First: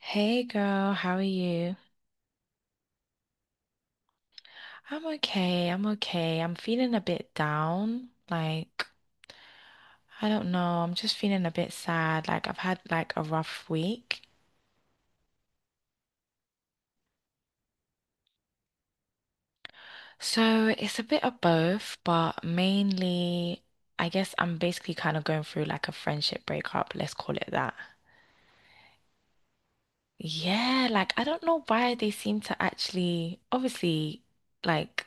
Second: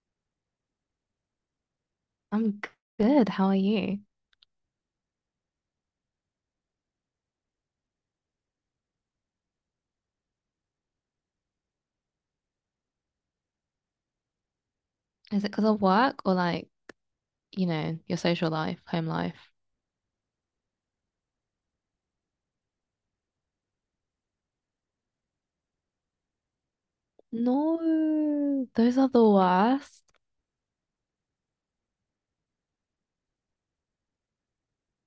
Hey girl, how are you? I'm good. How are you? I'm okay, I'm okay. I'm feeling a bit down. Like, I don't know, I'm just feeling a bit sad. Like, I've had like a rough week. Is it because of work or like, your social life, home life? So it's a bit of both, but mainly, I guess I'm basically kind of going through like a friendship breakup, let's call it that. No, those are the worst. Yeah, like I don't know why they seem to actually, obviously, like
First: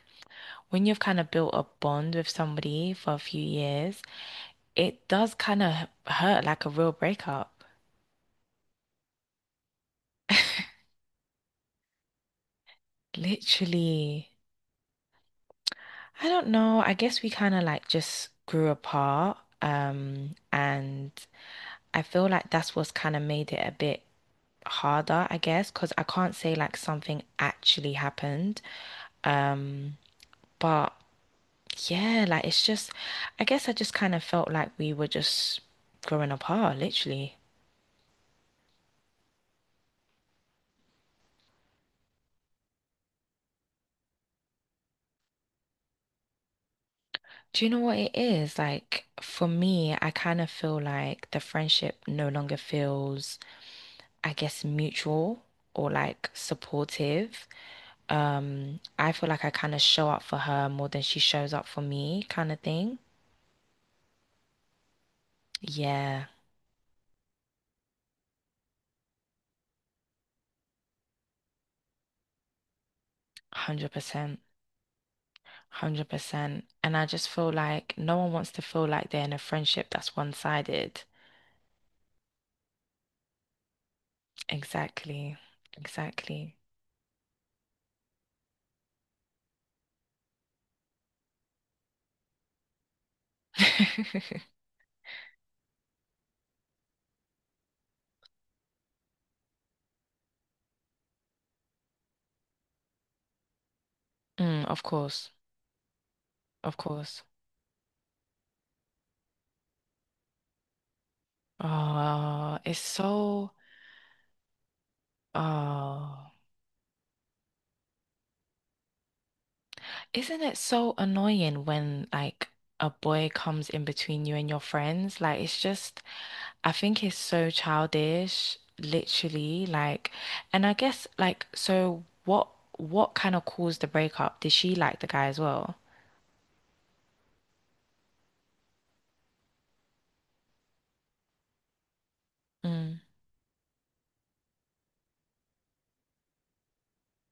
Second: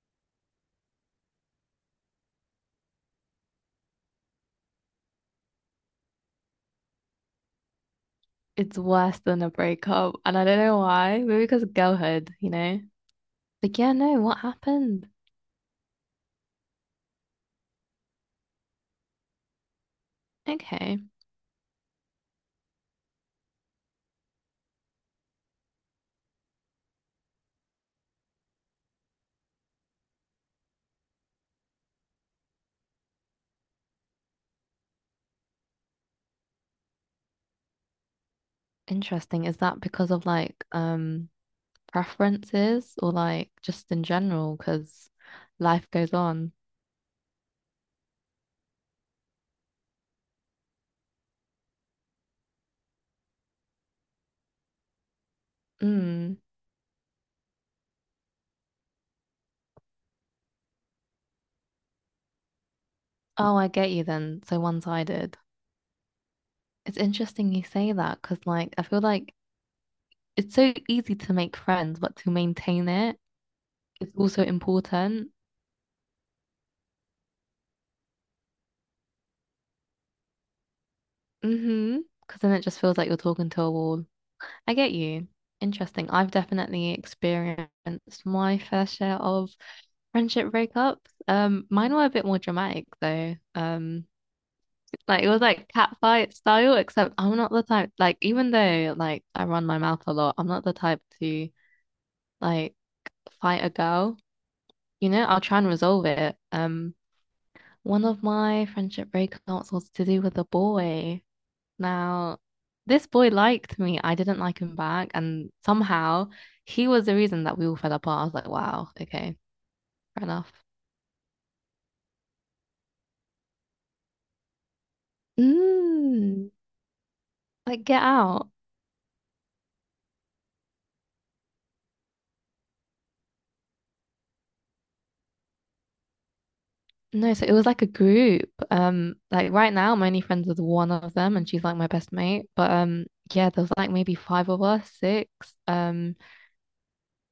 when you've kind of built a bond with somebody for a few years. It does kind of hurt like a real breakup. It's worse than a breakup. And I don't know why. Maybe because of girlhood, you know? But yeah, no, Literally. what happened? I don't know. I guess we kind of like just grew apart. Um, Okay. and I feel like that's what's kind of made it a bit harder, I guess, because I can't say like something actually happened. Um, but yeah, like it's just, I guess I just kind of felt like we were just growing apart, literally. Interesting. Is that because of like preferences or like just in general? Because life goes on. Do you know what it is? Like for me, I kind of feel like the friendship no longer feels, I guess, mutual or like Mm. supportive. I feel like I kind of show up for her more than she shows up for me, kind of thing. Oh, I get you then. So one-sided. Yeah, It's interesting you say that because like I feel like it's so easy to make friends, but to maintain it is 100%. also important. 100%. And I just feel like no one wants to feel like they're in a friendship that's one-sided. Mm-hmm. Because then it just feels like you're talking to a wall. I get you. Exactly. Interesting. I've Exactly. definitely experienced my fair share of friendship breakups. Mine were a bit more dramatic though. Like it was like catfight style, except I'm not the type like even though like I run my mouth a lot, I'm not the type to like fight a girl. Mm, of You know, course. I'll try and resolve it. Of course. One of my friendship breakups was to do with a boy. Now, Oh, it's this boy so liked me. I didn't like him back. And somehow Oh, he was the reason that we all fell apart. I was like, wow, okay, fair isn't enough. it so annoying when like a boy comes in between you and your friends? Like it's just, Mm, I think it's so like, get out. childish, literally. Like, and I guess like, so what kind of caused the breakup? Did she like the guy as well? No, so it was like a group. Like right now, I'm only friends with one of them, and she's like my best mate. But Mm, yeah, there was like maybe five of us, six. Um,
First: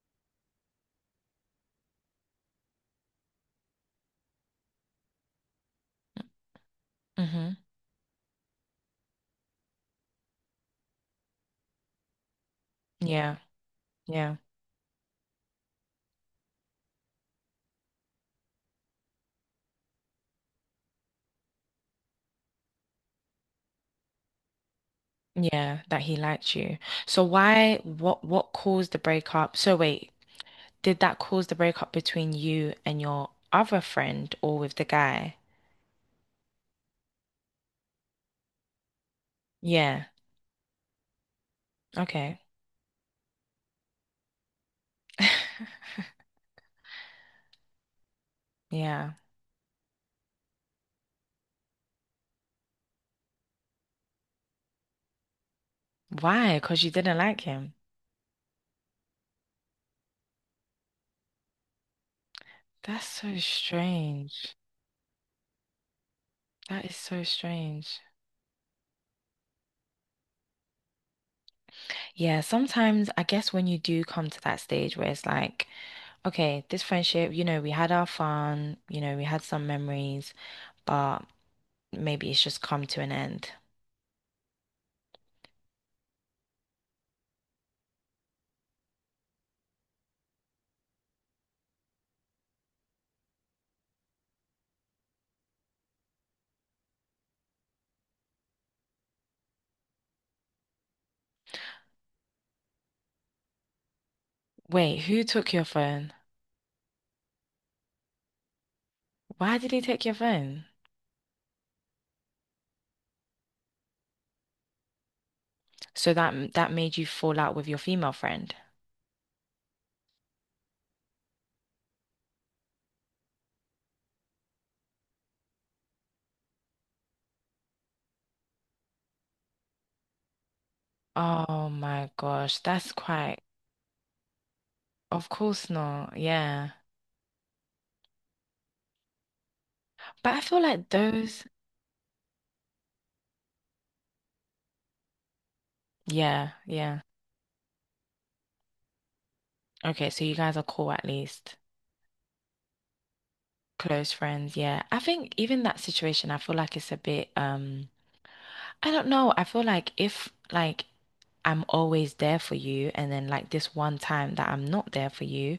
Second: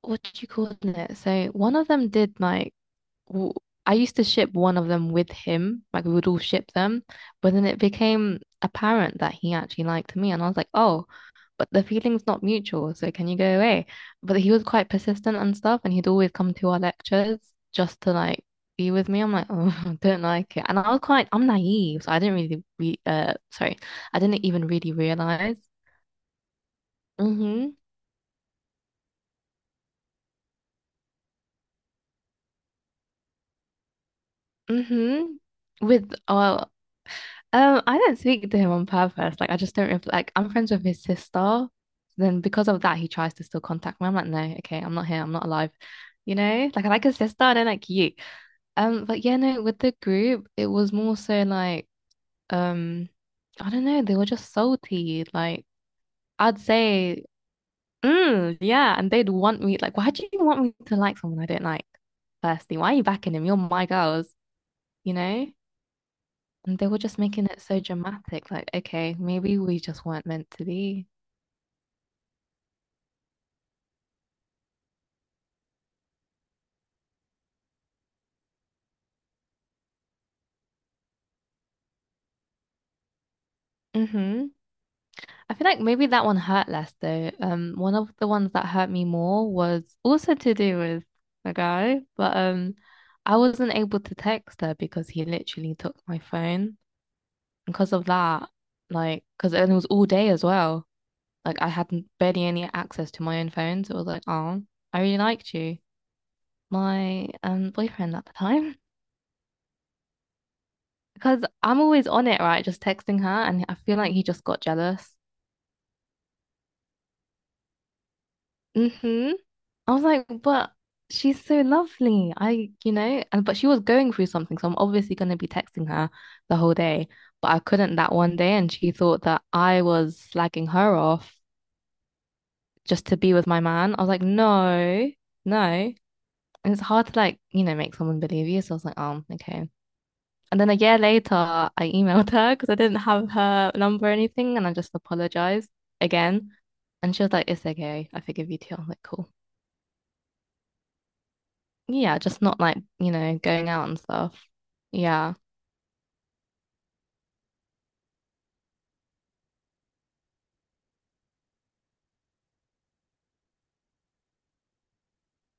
what do you call it? So one of them did like w- I used to ship one of them with him, like we would all ship them, mm-hmm. but then it became apparent that he actually liked me, and I was like, oh, but the feeling's not mutual, so can Yeah, you go away? yeah, But he was quite persistent and stuff, and he'd always come to our lectures just to like be with me. I'm like, oh, I don't like it, and I'm naive, so I didn't really re sorry, I didn't even really realize. yeah, that he liked you. So Mm-hmm. why, what caused the breakup? So wait, did that cause the breakup between you and your other friend or with the guy? Mm-hmm. With I don't speak to him on purpose. Like, I just don't Yeah. ref like I'm friends with his sister. Okay. Then because of that, he tries to still contact me. I'm like, no, okay, I'm not here. I'm not alive. You know, like I like his sister. I don't like you. Yeah. But yeah, no, with the group, it was more so like, um, I don't know. They were just salty. Like I'd Why? Because you didn't say, like him. Yeah, and they'd want me. Like, why do you want me to like someone I don't like? Firstly, why are you That's backing so him? You're my girls. strange. You know. And That they is were just so making it so strange. dramatic. Like, okay, maybe we just weren't meant to be. Yeah, sometimes I guess when you do come to that stage where it's like, okay, this friendship, you know, we had our fun, you know, we had some memories, but maybe it's just come to an end. Mm-hmm. I feel like maybe that one hurt less though. One of the ones that hurt me more was also to do with a guy, but I wasn't able to text her because he literally took my phone because of that, like, because it was all day as well. Like, I had barely any access to my own phone, so it was like, oh, Wait, I really who took liked your you, phone? my boyfriend at the time, Why did he take your phone? because I'm always on it, right? Just texting her, and I feel like he just got jealous. So that made you fall out with your female friend. hmm I was like, but she's so lovely. I, you know, and but she was going through something, so I'm obviously going to be texting her the whole day. But I couldn't that one day, and she thought that I was slagging her off Oh my gosh, that's just to be quite, with my man. I was like, no, of no. course not. Yeah. And it's hard to like, make someone believe you. So I was like, oh, okay. But I And feel then a like year later, those, I emailed her because I didn't have her number or anything, and I just apologized yeah, again. yeah. And she was like, it's okay. I forgive you too. I was like, cool. Okay, so you guys are cool at least. Yeah, just not like, going out and Close stuff. friends, yeah. I think Yeah. even that situation, I feel like it's a bit, I don't know. I feel like if like I'm always there for you and then like this one time that I'm not there for you,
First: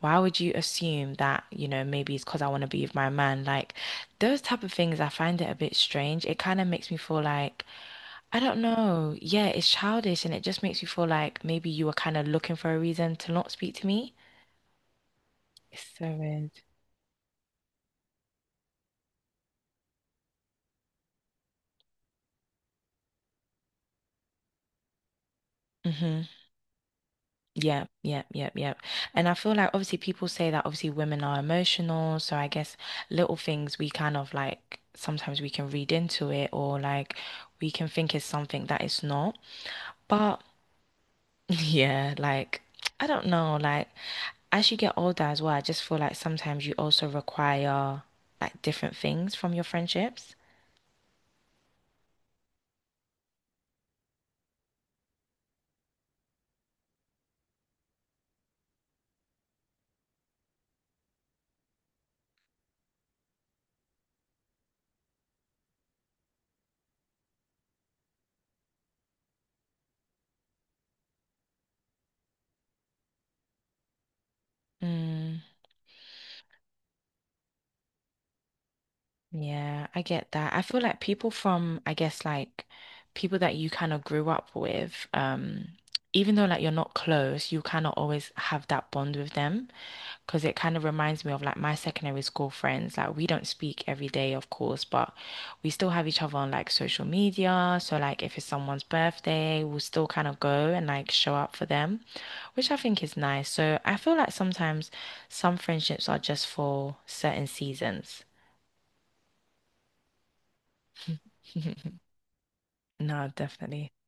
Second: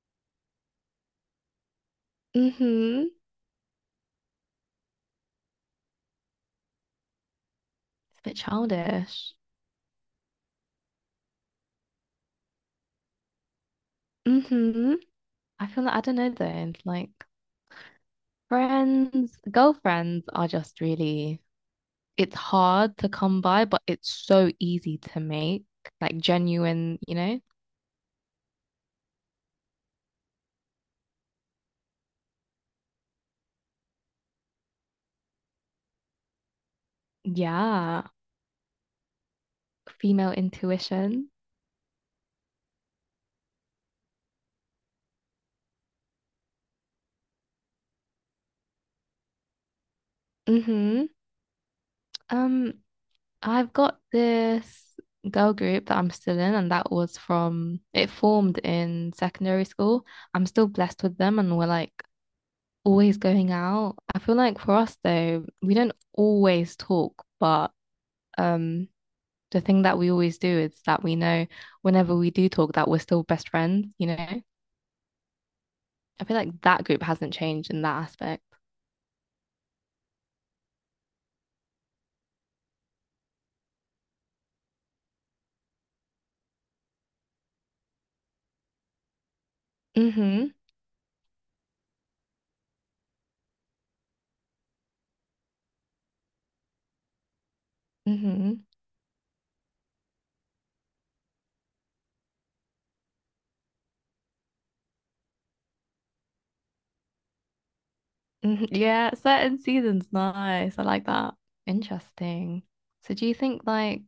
why would you assume that, you know, maybe it's because I want to be with Mm-hmm. my man? Like those type of things, I find it a bit strange. It kind of makes me feel like It's a bit I don't know. childish. Yeah, it's childish and it just makes me feel like maybe you were kind of looking for a reason to not speak to me. Mm-hmm. I feel like I don't know Severed. though. Like friends, girlfriends are just really it's hard to come by, but it's so easy to make, like Mm-hmm. genuine, you know? Yeah. Yeah. Yeah. Yeah. And I feel like obviously people say that obviously women are emotional, so I guess little things we kind of like sometimes we can read into it or like we can Yeah, think it's something that it's not. female But intuition. yeah, like I don't know, like as you get older as well, I just feel like sometimes you also require like different things from your friendships. Mm-hmm. Um, I've got this girl group that I'm still in, and that was from it formed in secondary school. I'm still blessed with them, and we're like always going out. I feel like for us though, we don't always talk, but um, the thing that we always do is that we know whenever we do talk that we're still best friends, you know? Mm. I feel like that group hasn't changed in that aspect. Yeah, I get that. I feel like people from, I guess, like people that you kind of grew up with, even though like you're not close, you kind of always have that bond with them because Mm-hmm. it kind of reminds me of like my secondary school friends. Like we don't speak every day, of course, but we still have each other on like social media. So like if it's Mm-hmm. someone's birthday, we'll still kind of go and like show up for them, which I think is nice. So I feel like sometimes some friendships are just for certain seasons. Yeah, certain seasons. Nice. I like that. Interesting. So do No, you think definitely. like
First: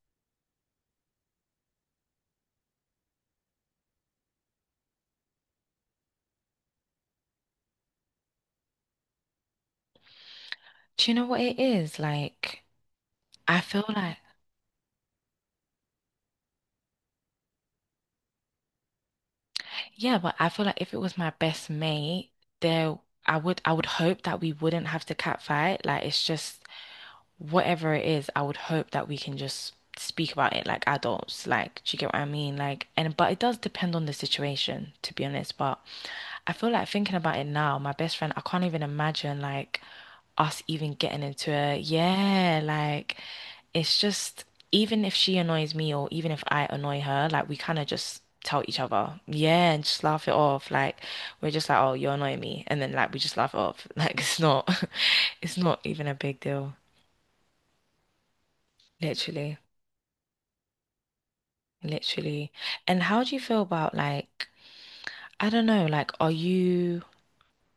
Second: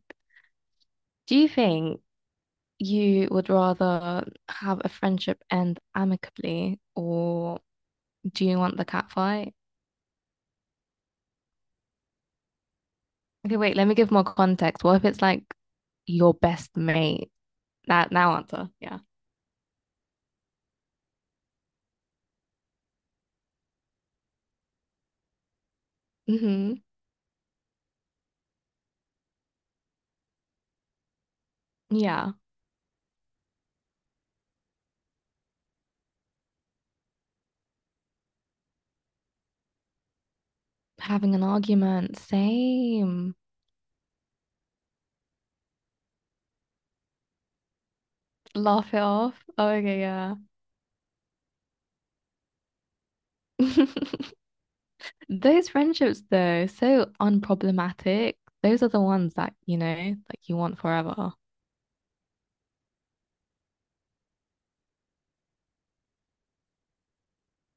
do you think you would rather have a friendship end amicably or do you want the cat fight? Do you know what it is? Like, Okay, I wait, feel let me give like, more context. What if it's like your best mate? That now answer. Yeah. yeah, but I feel like if it was my best mate, there, I would hope that we wouldn't have to catfight. Like, it's just Mm-hmm. whatever it is, I would hope that we can just speak about it like adults. Like, do you get what I Yeah. mean? Like, and but it does depend on the situation, to be honest. But I feel like thinking about it now, my best friend, I can't even imagine like us even getting Having an into a argument. yeah, like Same. it's just even if she annoys me or even if I annoy her, like we kind of just tell each Laugh it other, off. Oh, yeah, and okay, just laugh it yeah. off. Like we're just like, oh, you're annoying me, and then like we just laugh it off. Like it's not, it's Those not even a friendships, big though, deal, so unproblematic. Those are the ones that, literally. Like you want forever. Literally. And how do you feel about like, I don't know, like are you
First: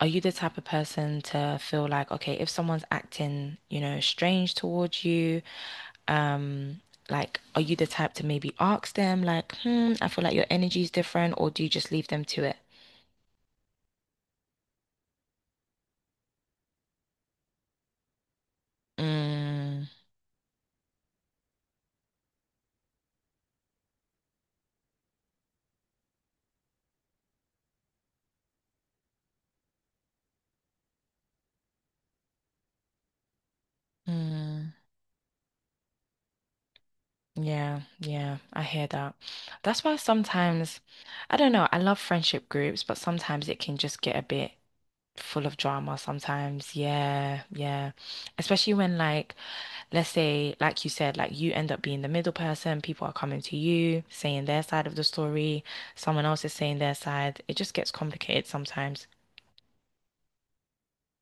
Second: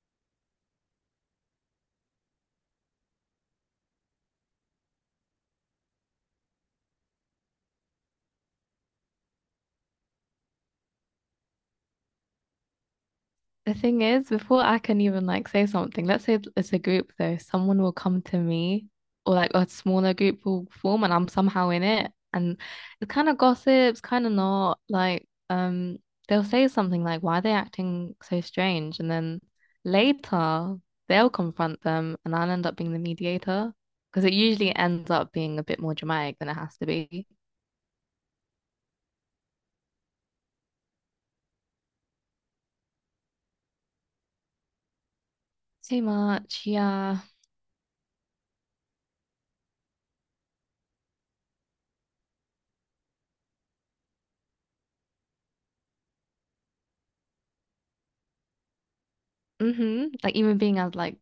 are you the type of person to feel like, okay, if someone's acting, you know, strange towards you, um, like are you the type to maybe ask them like, hmm, I feel like your energy's different, or do you just leave them to it? The thing is, before I can even like say something, let's say it's a group though, someone will come to me or like a Mm, smaller group will form and I'm somehow in it. And it's kind of gossips, kind of not like they'll say something like, Why are they acting so strange? And then later they'll confront them and I'll end up being the mediator. Because it mm, usually ends up being a bit more dramatic than it has to be. yeah, yeah, I hear that. That's why sometimes, I don't know, I love friendship groups, but sometimes it can just get a bit full of drama Too much, sometimes. yeah. Yeah, yeah. Especially when like let's say like you said like you end up being the middle person, people are coming to you saying their side of the story, someone else is saying their side. It just gets complicated sometimes. Mm-hmm. Like even being as like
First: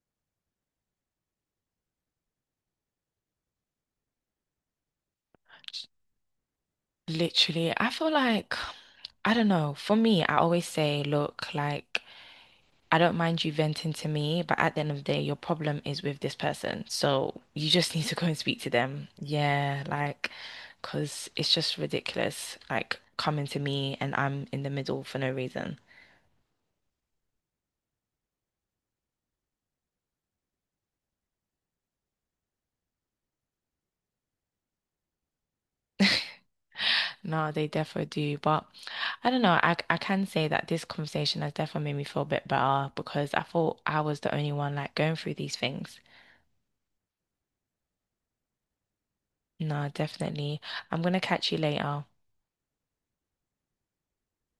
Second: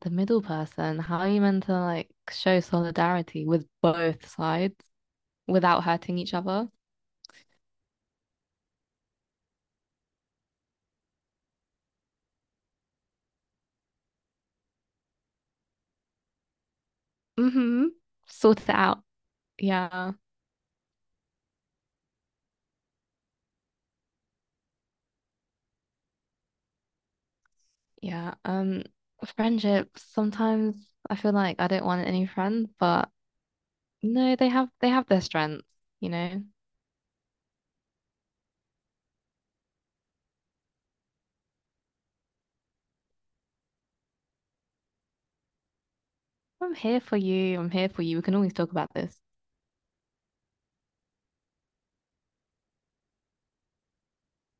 the middle person, how are you meant to like show solidarity with both sides without hurting each other? Literally, I feel like I don't know. For me, I always say look like I don't mind you venting to me, but at the end of the day, your problem is with this person. So you Mm-hmm. just need to go and speak Sort to it out. them. Yeah, Yeah. like, because it's just ridiculous, like coming to me and I'm in the middle for no reason. Yeah. Friendships, sometimes I feel like I don't want any friends, but no, they have their strengths, you know. No, they definitely do. But I don't know. I can say that this conversation has definitely made me feel a bit better because I thought I was the only one like going through these things. I'm here for you. I'm here for you. We can always talk about this. No, definitely. I'm gonna catch you later.